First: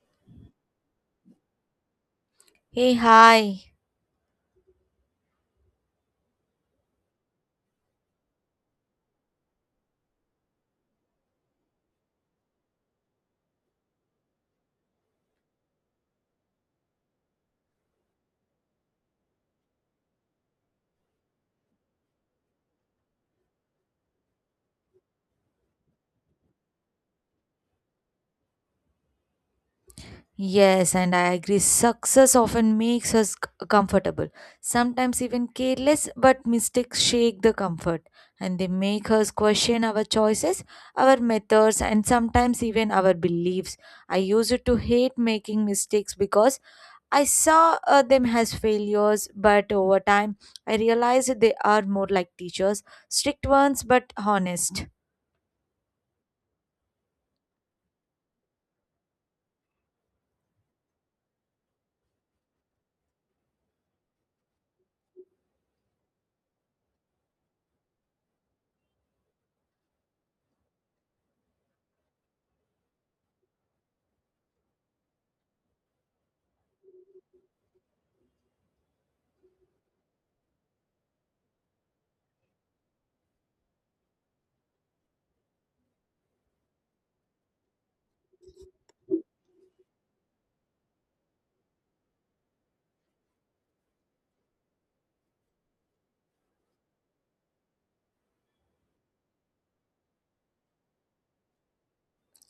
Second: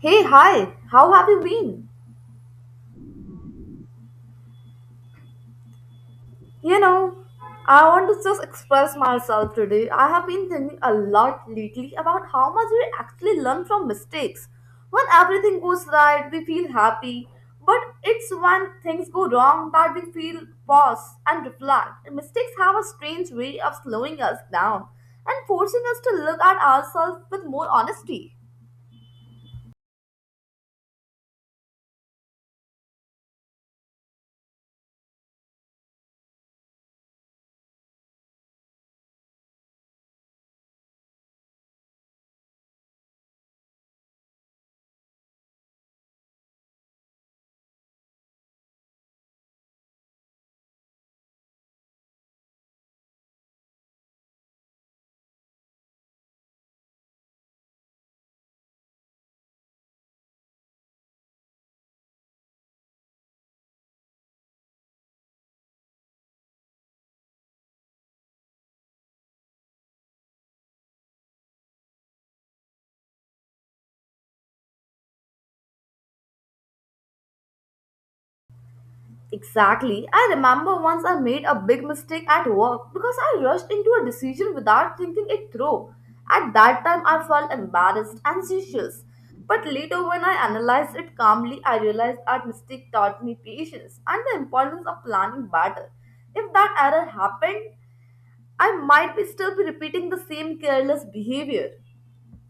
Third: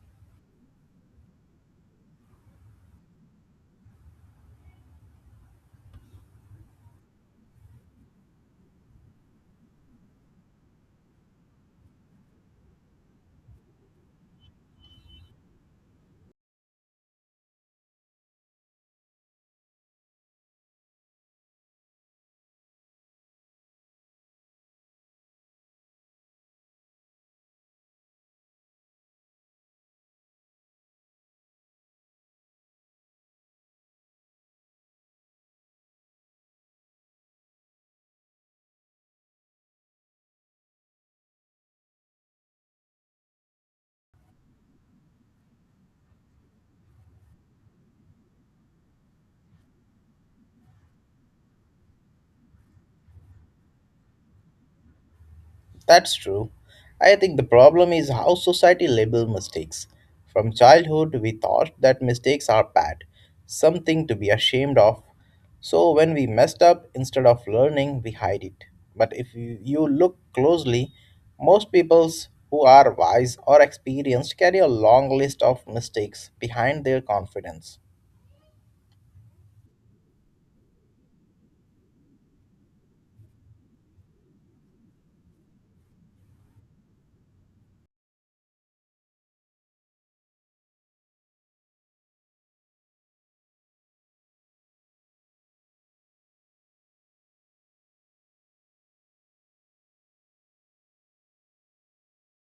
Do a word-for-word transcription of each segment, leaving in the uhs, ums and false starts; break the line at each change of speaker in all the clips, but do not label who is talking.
Hey, hi, how have you been?
Hey, hi.
You know, I want to just express myself today. I have been thinking a lot lately about how much we actually learn from mistakes. When everything goes right, we feel happy, but it's when things go wrong that we feel pause and reflect. Mistakes have a strange way of slowing us down and forcing us to look at ourselves with more honesty.
Yes, and I agree. Success often makes us c- comfortable, sometimes even careless, but mistakes shake the comfort, and they make us question our choices, our methods, and sometimes even our beliefs. I used to hate making mistakes because I saw uh, them as failures, but over time I realized they are more like teachers, strict ones, but honest.
That's true. I think the problem is how society labels mistakes. From childhood, we thought that mistakes are bad, something to be ashamed of. So when we messed up, instead of learning, we hide it. But if you you look closely, most peoples who are wise or experienced carry a long list of mistakes behind their confidence.
Exactly. I remember once I made a big mistake at work because I rushed into a decision without thinking it through. At that time, I felt embarrassed and anxious. But later, when I analyzed it calmly, I realized that mistake taught me patience and the importance of planning better. If that error happened, I might be still be repeating the same careless behavior.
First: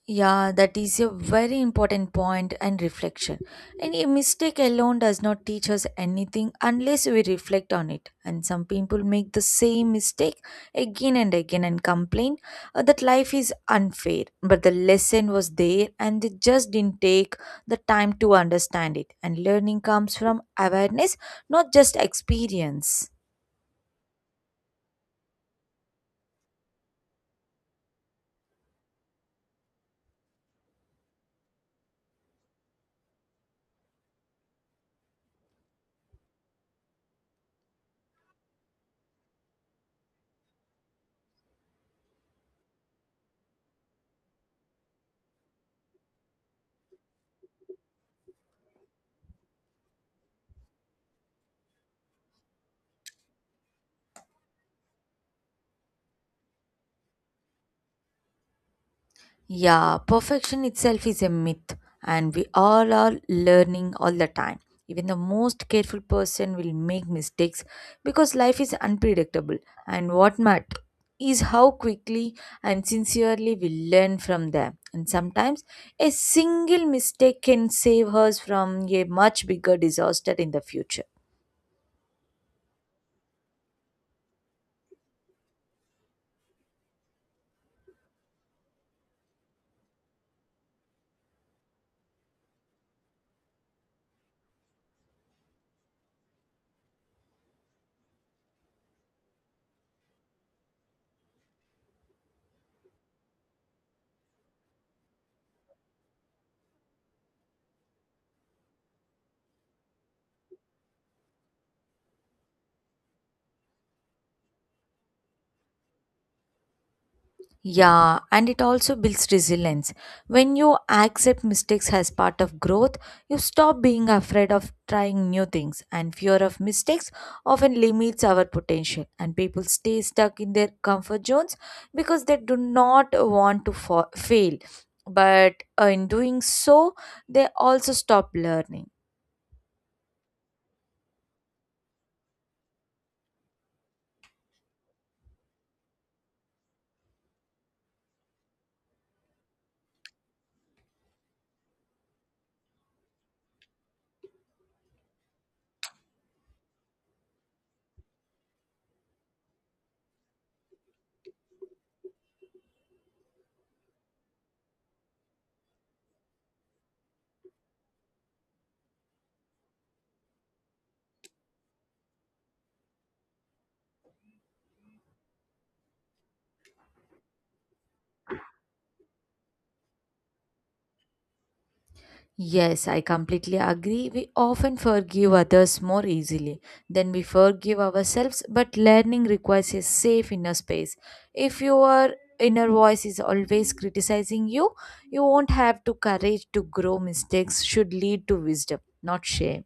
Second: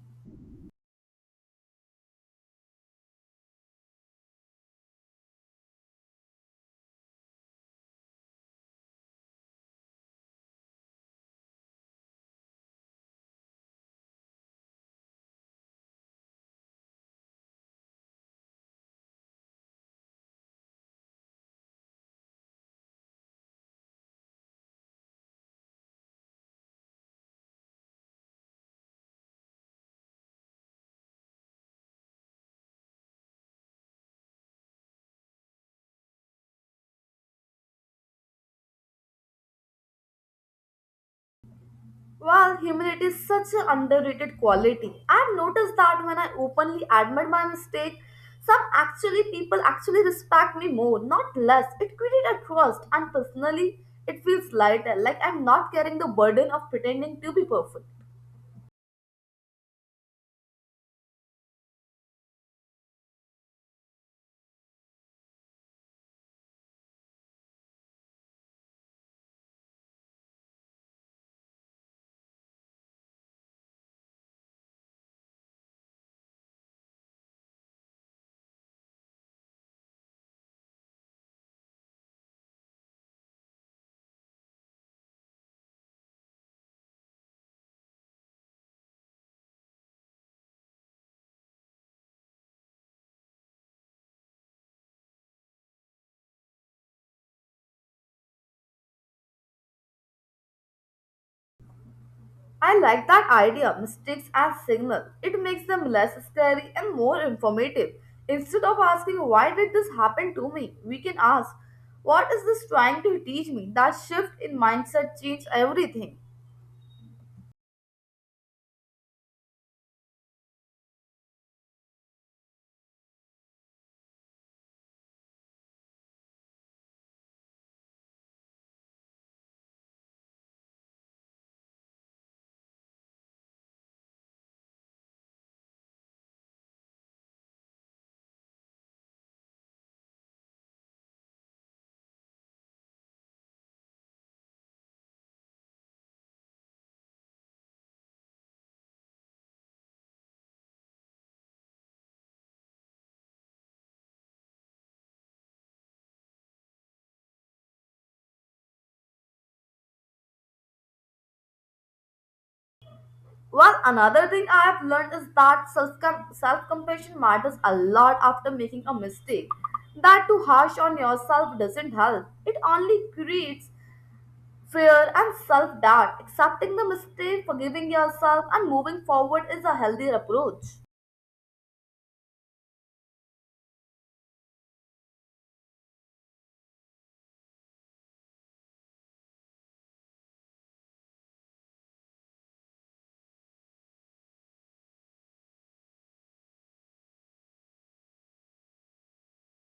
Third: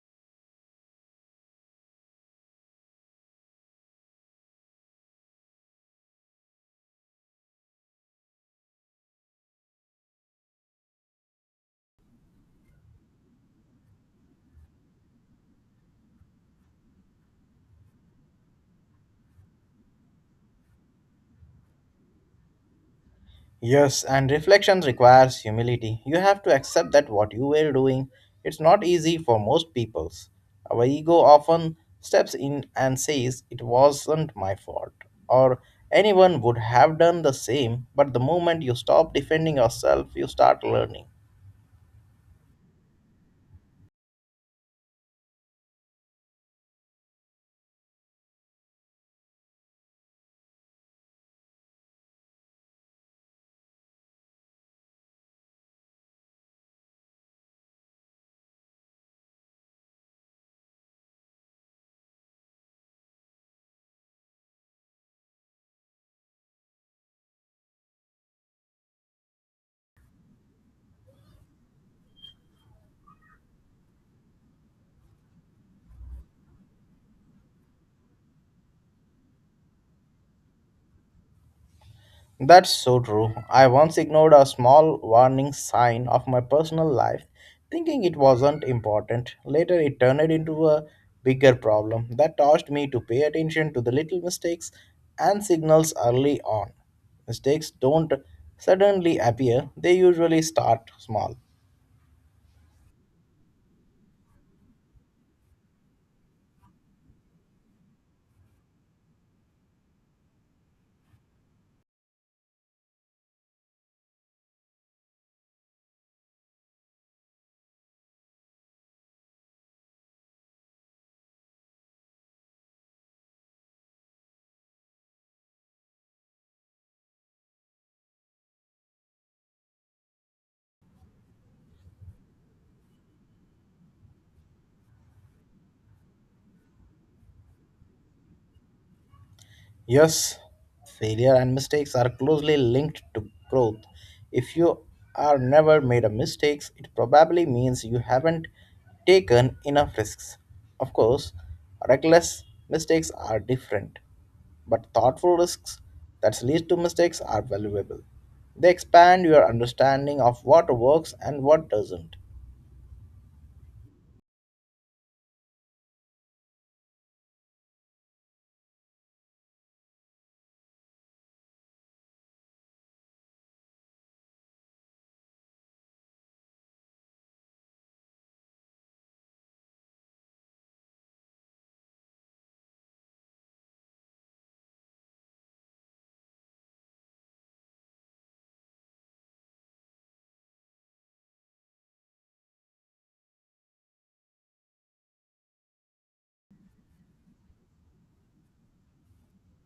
Yeah, that is a very important point and reflection. And a mistake alone does not teach us anything unless we reflect on it. And some people make the same mistake again and again and complain uh, that life is unfair. But the lesson was there and they just didn't take the time to understand it. And learning comes from awareness, not just experience.
Yes, and reflection requires humility. You have to accept that what you were doing, it's not easy for most peoples. Our ego often steps in and says it wasn't my fault or anyone would have done the same, but the moment you stop defending yourself, you start learning.
Well, humility is such an underrated quality. I've noticed that when I openly admit my mistake, some actually people actually respect me more, not less. It created a trust, and personally, it feels lighter, like I'm not carrying the burden of pretending to be perfect.
Yeah, perfection itself is a myth, and we all are learning all the time. Even the most careful person will make mistakes because life is unpredictable, and what matters is how quickly and sincerely we learn from them. And sometimes a single mistake can save us from a much bigger disaster in the future.
That's so true. I once ignored a small warning sign of my personal life, thinking it wasn't important. Later, it turned into a bigger problem that forced me to pay attention to the little mistakes and signals early on. Mistakes don't suddenly appear, they usually start small.
I like that idea, mistakes as signal. It makes them less scary and more informative. Instead of asking why did this happen to me, we can ask what is this trying to teach me? That shift in mindset changed everything.
Yeah, and it also builds resilience. When you accept mistakes as part of growth, you stop being afraid of trying new things, and fear of mistakes often limits our potential. And people stay stuck in their comfort zones because they do not want to fa- fail. But uh, in doing so, they also stop learning.
Yes, failure and mistakes are closely linked to growth. If you are never made a mistakes, it probably means you haven't taken enough risks. Of course, reckless mistakes are different, but thoughtful risks that lead to mistakes are valuable. They expand your understanding of what works and what doesn't.
Well, another thing I have learned is that self compassion matters a lot after making a mistake. That too harsh on yourself doesn't help. It only creates fear and self doubt. Accepting the mistake, forgiving yourself, and moving forward is a healthier approach.
Yes, I completely agree. We often forgive others more easily than we forgive ourselves, but learning requires a safe inner space. If your inner voice is always criticizing you, you won't have the courage to grow. Mistakes should lead to wisdom, not shame.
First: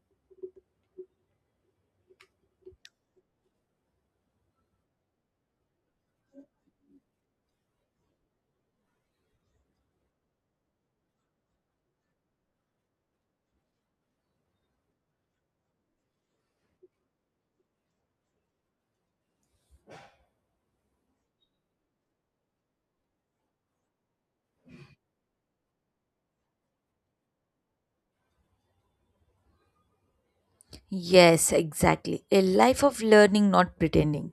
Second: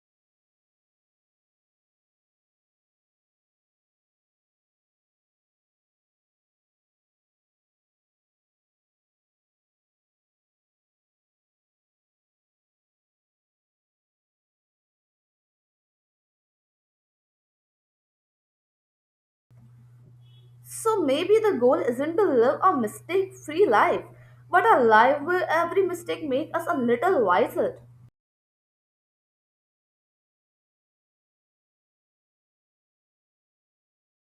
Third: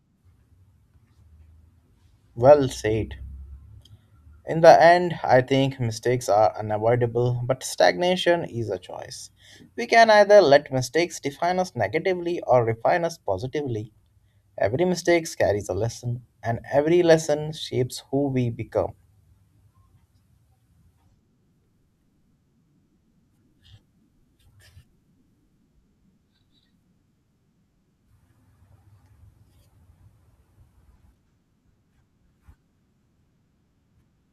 Well said. In the end, I think mistakes are unavoidable, but stagnation is a choice. We can either let mistakes define us negatively or refine us positively. Every mistake carries a lesson, and every lesson shapes who we become.
So maybe the goal isn't to live a mistake free life, but a life where every mistake makes us a little wiser.
Yes, exactly. A life of learning, not pretending.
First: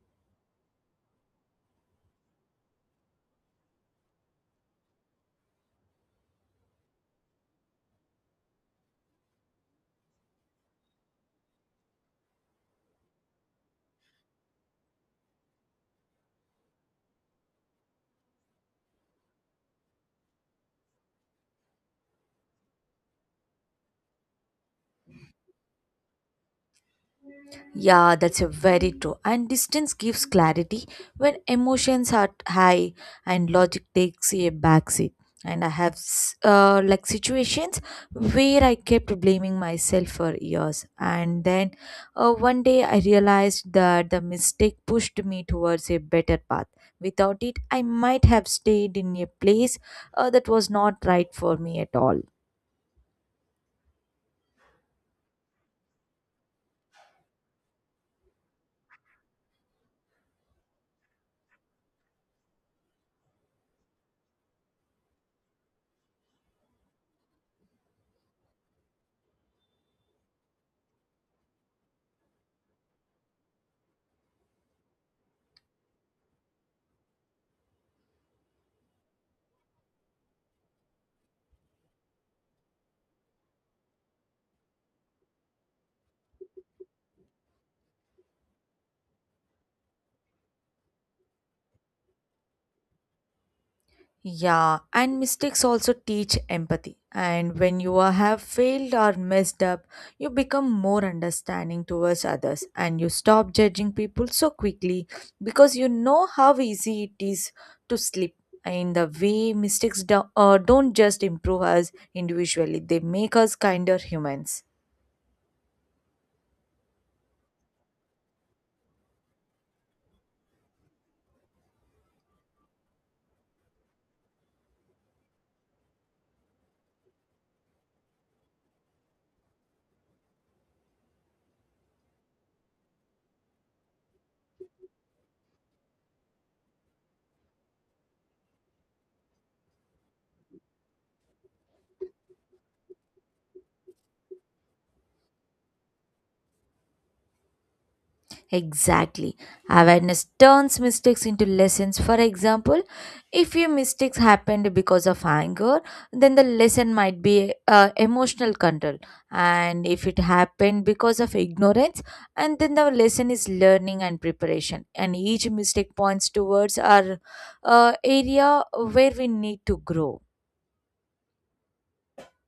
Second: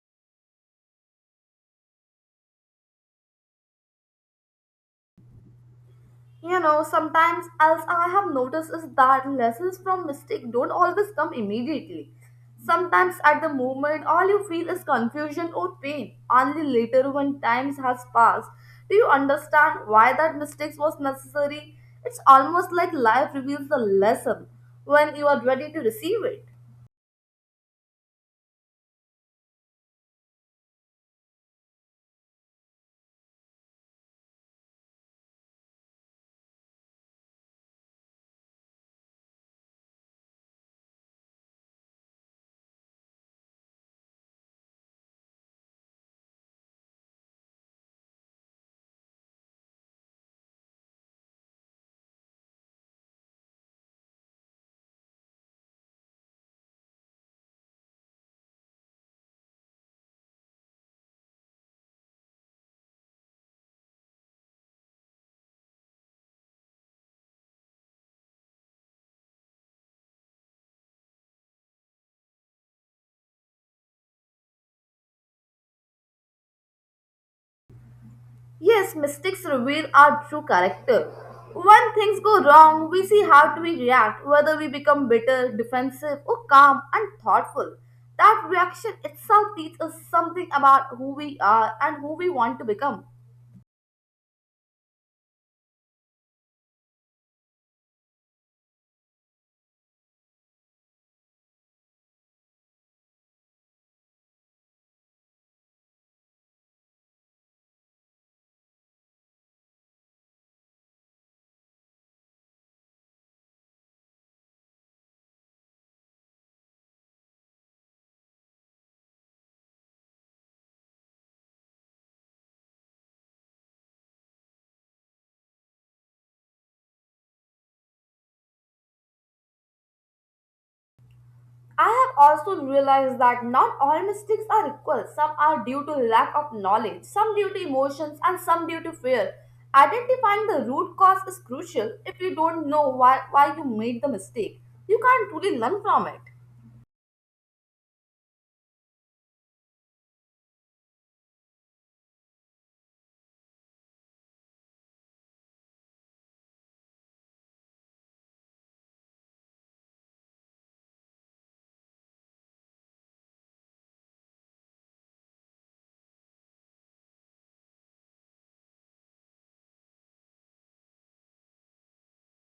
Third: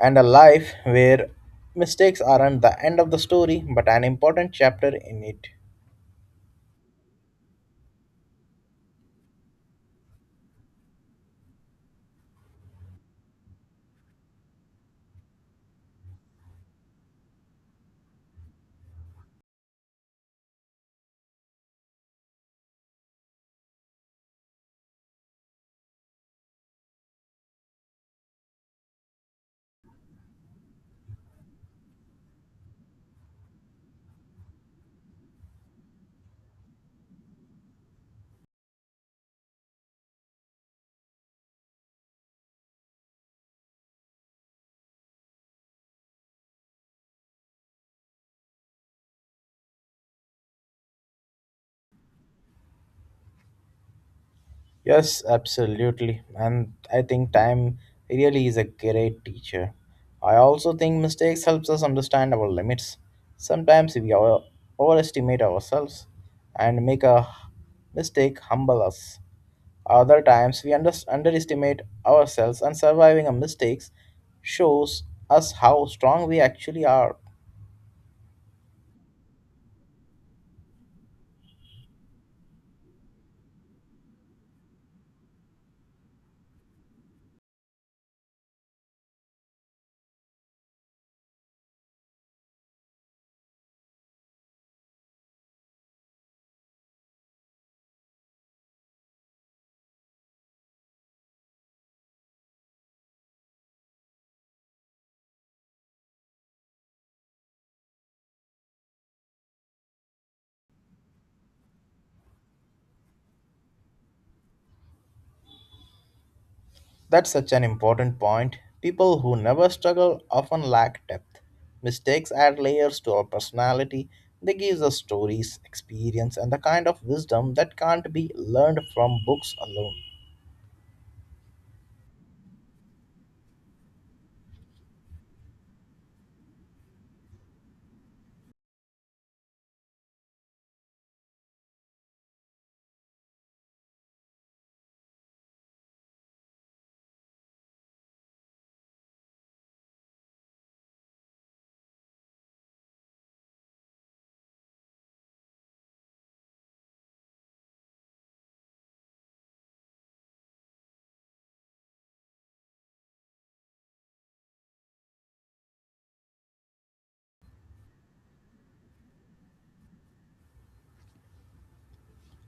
And a life where mistakes aren't the end of the story, but an important chapter in it.
You know, sometimes else I have noticed is that lessons from mistake don't always come immediately. Sometimes at the moment, all you feel is confusion or pain. Only later, when times has passed, do you understand why that mistake was necessary? It's almost like life reveals the lesson when you are ready to receive it.
Yeah, that's a very true. And distance gives clarity when emotions are high and logic takes a backseat. And I have s- uh, like situations where I kept blaming myself for years, and then uh, one day I realized that the mistake pushed me towards a better path. Without it, I might have stayed in a place uh, that was not right for me at all.
Yes, absolutely. And I think time really is a great teacher. I also think mistakes helps us understand our limits. Sometimes we over- overestimate ourselves and make a mistake humble us. Other times we under- underestimate ourselves and surviving a mistakes shows us how strong we actually are.
Yes, mistakes reveal our true character. When things go wrong, we see how do we react, whether we become bitter, defensive, or calm and thoughtful. That reaction itself teaches us something about who we are and who we want to become.
Yeah, and mistakes also teach empathy. And when you are- have failed or messed up, you become more understanding towards others, and you stop judging people so quickly because you know how easy it is to slip. In the way mistakes do, uh, don't just improve us individually, they make us kinder humans.
That's such an important point. People who never struggle often lack depth. Mistakes add layers to our personality. They give us stories, experience, and the kind of wisdom that can't be learned from books alone.
I have also realized that not all mistakes are equal. Some are due to lack of knowledge, some due to emotions, and some due to fear. Identifying the root cause is crucial if you don't know why, why you made the mistake. You can't truly learn from it.
Exactly. Awareness turns mistakes into lessons. For example, if your mistakes happened because of anger, then the lesson might be uh, emotional control. And if it happened because of ignorance, and then the lesson is learning and preparation. And each mistake points towards our uh, area where we need to grow.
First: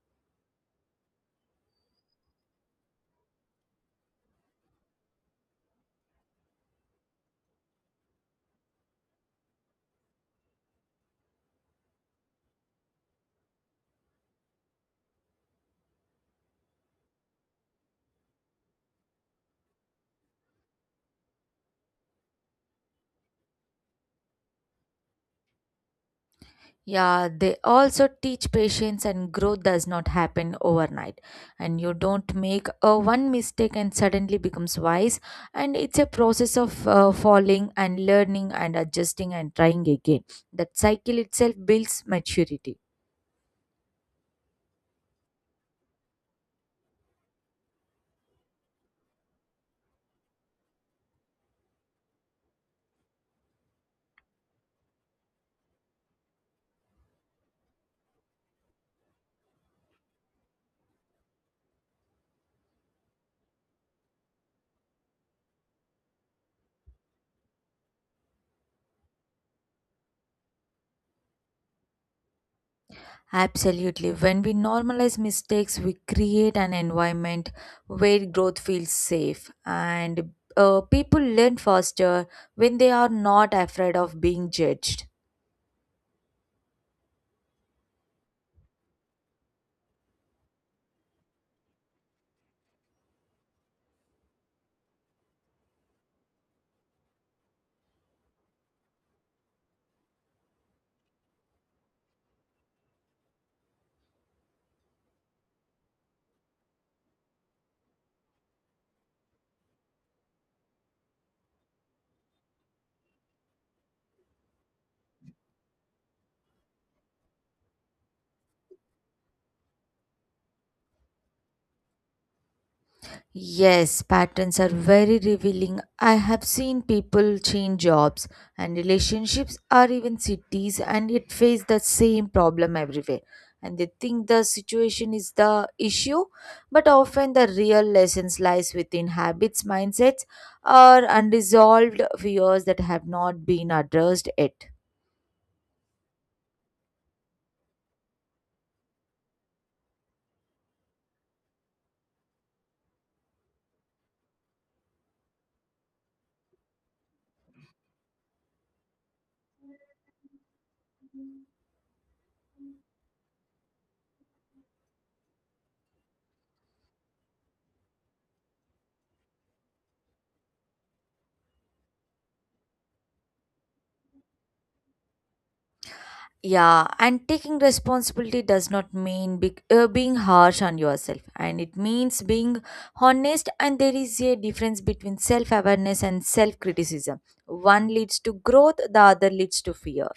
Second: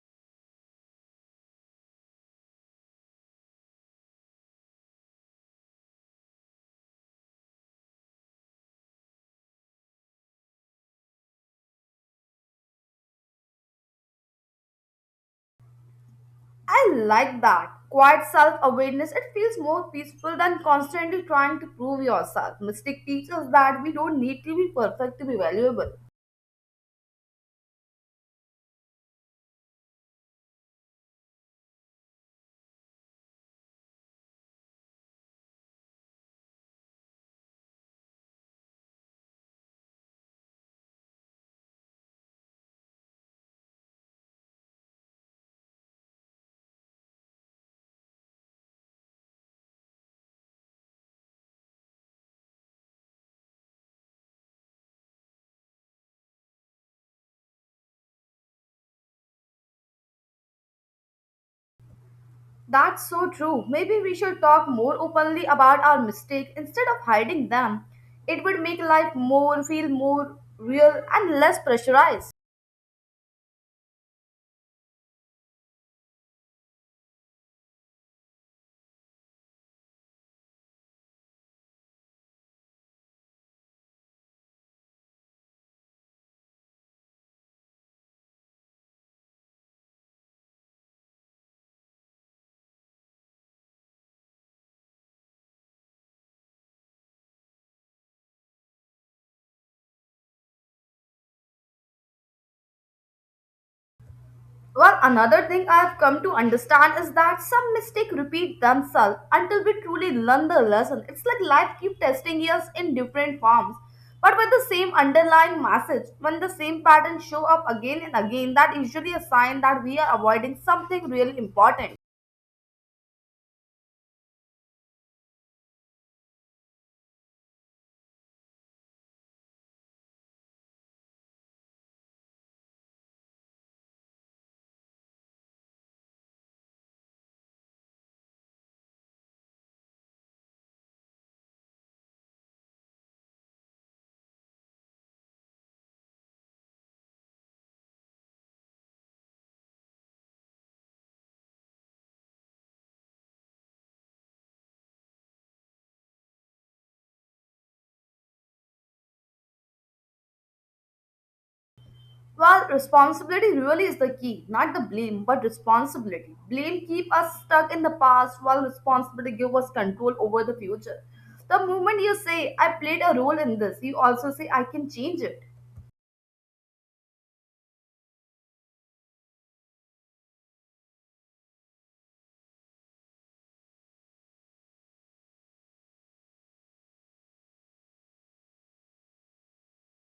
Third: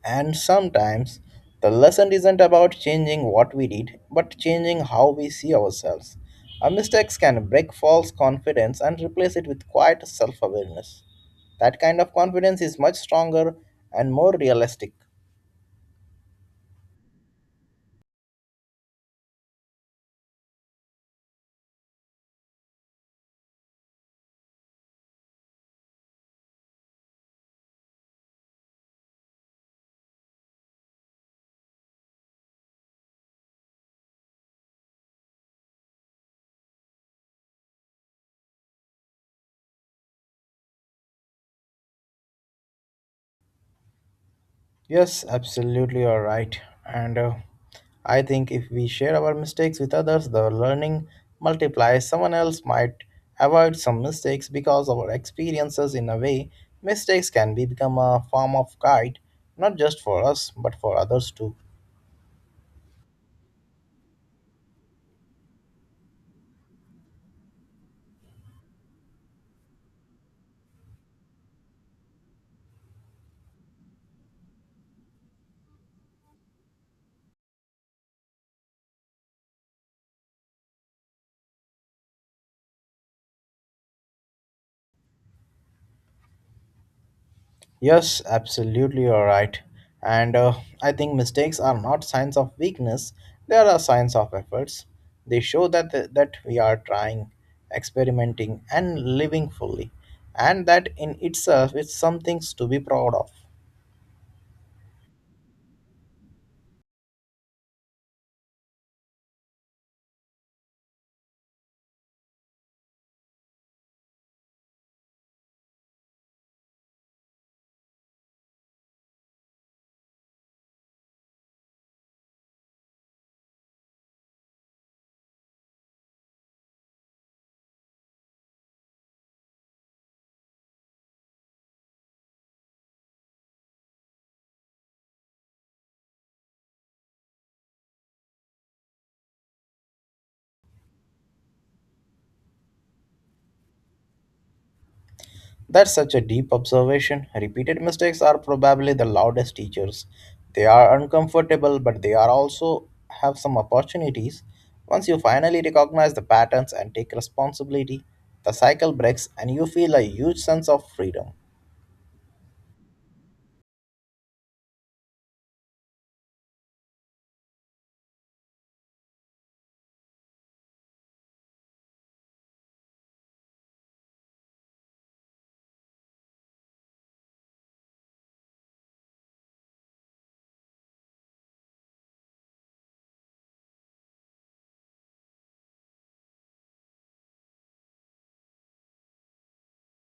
And sometimes the lesson isn't about changing what we did, but changing how we see ourselves. Our mistakes can break false confidence and replace it with quiet self awareness. That kind of confidence is much stronger and more realistic.
I like that. Quiet self awareness, it feels more peaceful than constantly trying to prove yourself. Mistake teaches that we don't need to be perfect to be valuable.
Yeah, they also teach patience, and growth does not happen overnight. And you don't make a one mistake and suddenly becomes wise. And it's a process of uh, falling and learning and adjusting and trying again. That cycle itself builds maturity.
Yes, absolutely, you're right. And uh, I think if we share our mistakes with others, the learning multiplies. Someone else might avoid some mistakes because of our experiences. In a way, mistakes can be become a form of guide, not just for us but for others too.
That's so true. Maybe we should talk more openly about our mistakes instead of hiding them. It would make life more feel more real and less pressurized.
Absolutely. When we normalize mistakes, we create an environment where growth feels safe, and uh, people learn faster when they are not afraid of being judged.
Yes, absolutely, you're right. And uh, I think mistakes are not signs of weakness, they are a signs of efforts. They show that, uh, that we are trying, experimenting, and living fully, and that in itself is something to be proud of.
Well, another thing I have come to understand is that some mistakes repeat themselves until we truly learn the lesson. It's like life keeps testing us in different forms, but with the same underlying message. When the same patterns show up again and again, that usually a sign that we are avoiding something really important.
Yes, patterns are very revealing. I have seen people change jobs and relationships or even cities and yet face the same problem everywhere. And they think the situation is the issue, but often the real lessons lies within habits, mindsets, or unresolved fears that have not been addressed yet.
That's such a deep observation. Repeated mistakes are probably the loudest teachers. They are uncomfortable, but they are also have some opportunities. Once you finally recognize the patterns and take responsibility, the cycle breaks and you feel a huge sense of freedom.
Well, responsibility really is the key, not the blame, but responsibility. Blame keep us stuck in the past while responsibility give us control over the future. The moment you say I played a role in this, you also say I can change it.
Yeah, and taking responsibility does not mean be- uh, being harsh on yourself, and it means being honest. And there is a difference between self awareness and self criticism. One leads to growth, the other leads to fear.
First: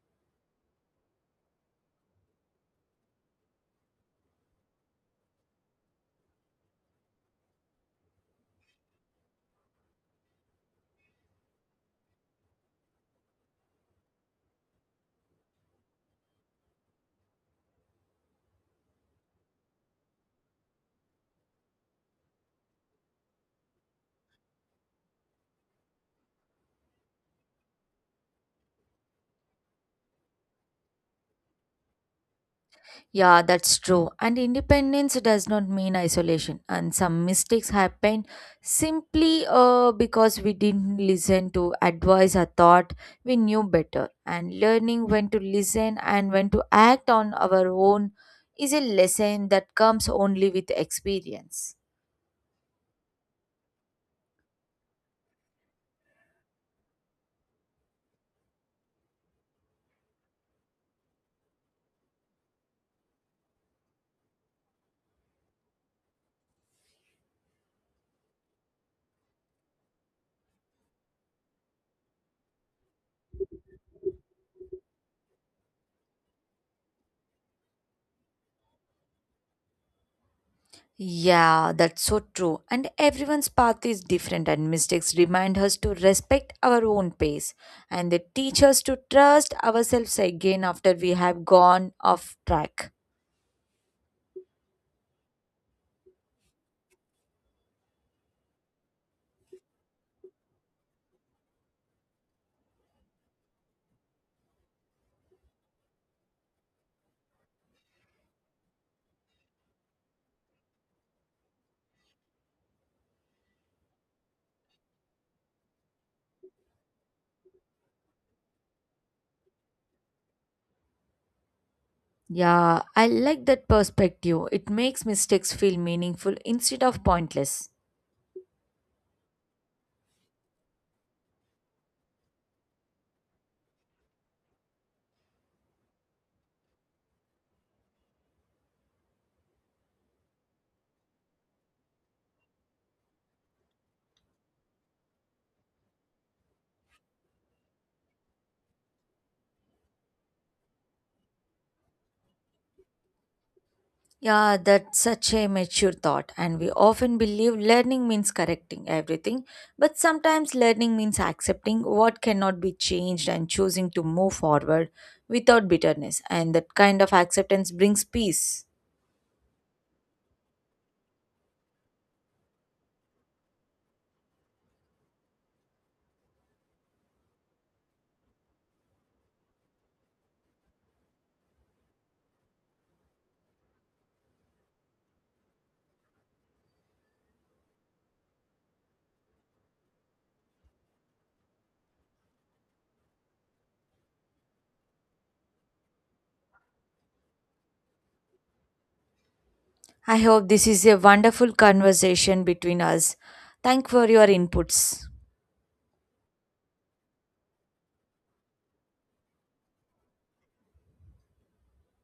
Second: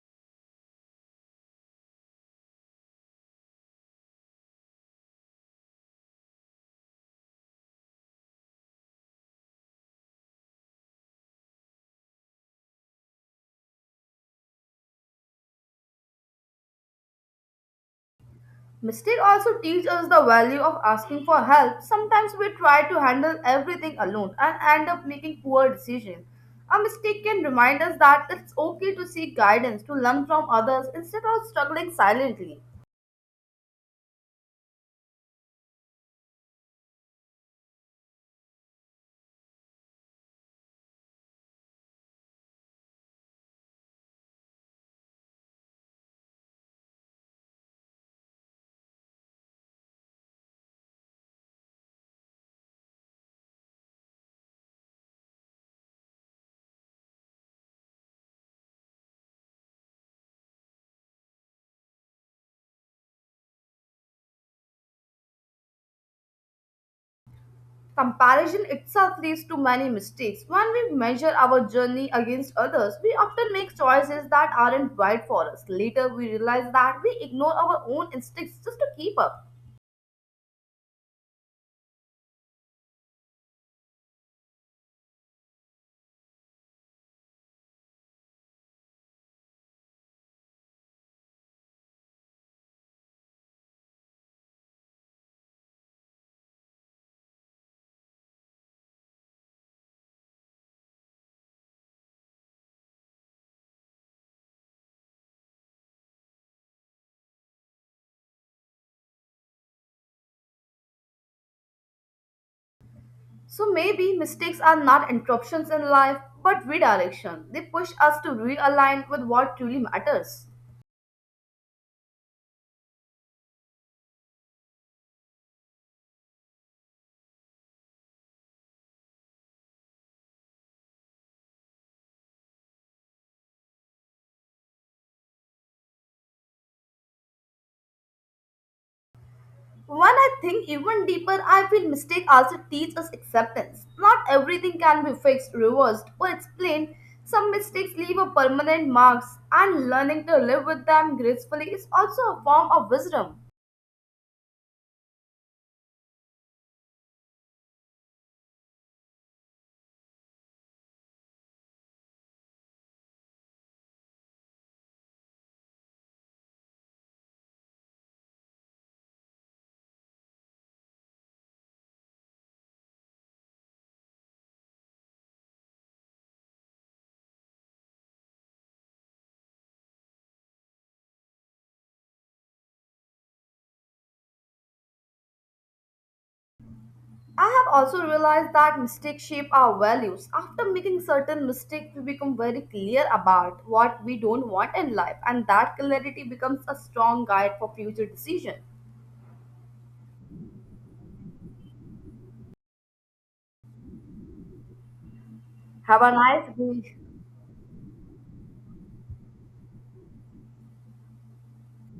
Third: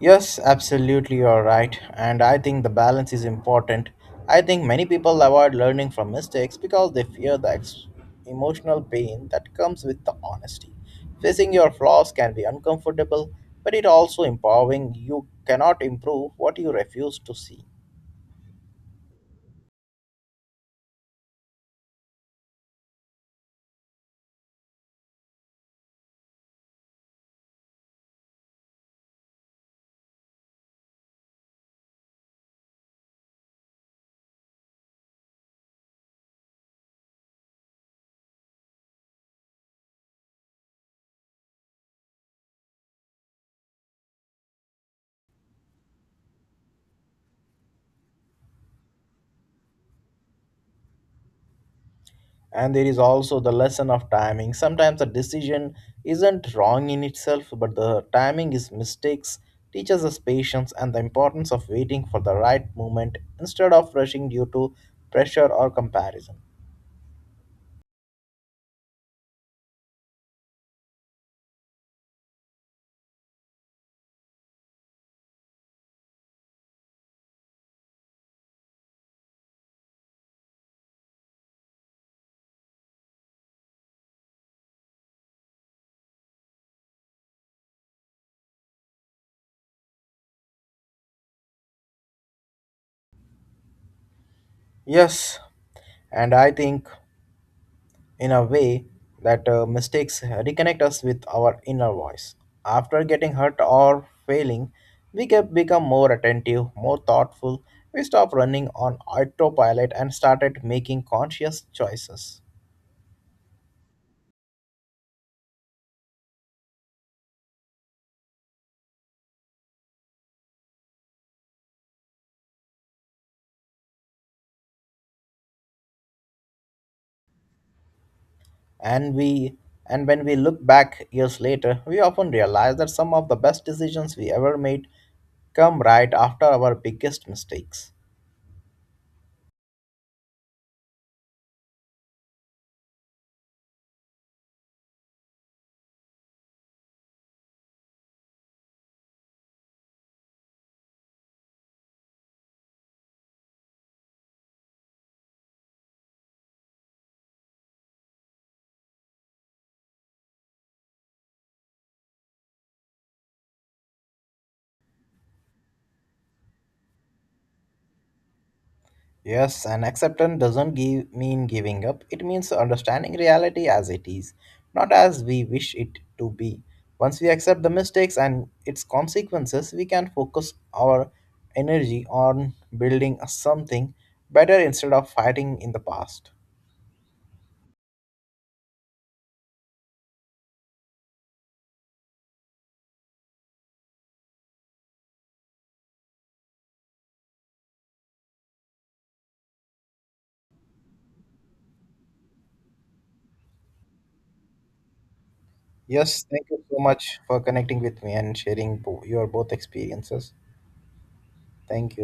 Yes, absolutely, you're right. And I think the balance is important. I think many people avoid learning from mistakes because they fear the ex- emotional pain that comes with the honesty. Facing your flaws can be uncomfortable, but it also empowering. You cannot improve what you refuse to see.
Mistake also teach us the value of asking for help. Sometimes we try to handle everything alone and end up making poor decisions. A mistake can remind us that it's okay to seek guidance, to learn from others instead of struggling silently.
Yeah, that's true. And independence does not mean isolation. And some mistakes happen simply uh, because we didn't listen to advice or thought we knew better. And learning when to listen and when to act on our own is a lesson that comes only with experience.
And there is also the lesson of timing. Sometimes a decision isn't wrong in itself, but the timing is mistakes teaches us patience and the importance of waiting for the right moment instead of rushing due to pressure or comparison.
Comparison itself leads to many mistakes. When we measure our journey against others, we often make choices that aren't right for us. Later, we realize that we ignore our own instincts just to keep up.
Yeah, that's so true. And everyone's path is different, and mistakes remind us to respect our own pace. And they teach us to trust ourselves again after we have gone off track.
Yes, and I think in a way that uh, mistakes reconnect us with our inner voice. After getting hurt or failing, we get, become more attentive, more thoughtful. We stop running on autopilot and started making conscious choices.
So maybe mistakes are not interruptions in life, but redirection. They push us to realign with what truly matters.
Yeah, I like that perspective. It makes mistakes feel meaningful instead of pointless.
And we and when we look back years later, we often realize that some of the best decisions we ever made come right after our biggest mistakes.
When I think even deeper, I feel mistakes also teach us acceptance. Not everything can be fixed, reversed, or explained. Some mistakes leave a permanent marks, and learning to live with them gracefully is also a form of wisdom.
Yeah, that's such a mature thought, and we often believe learning means correcting everything, but sometimes learning means accepting what cannot be changed and choosing to move forward without bitterness, and that kind of acceptance brings peace.
Yes, and acceptance doesn't give, mean giving up. It means understanding reality as it is, not as we wish it to be. Once we accept the mistakes and its consequences, we can focus our energy on building something better instead of fighting in the past.
I have also realized that mistakes shape our values. After making certain mistakes, we become very clear about what we don't want in life, and that clarity becomes a strong guide for future decisions.
I hope this is a wonderful conversation between us. Thank for your inputs.
Have a
Yes, thank
nice
you so
day.
much for connecting with me and sharing bo- your both experiences. Thank you.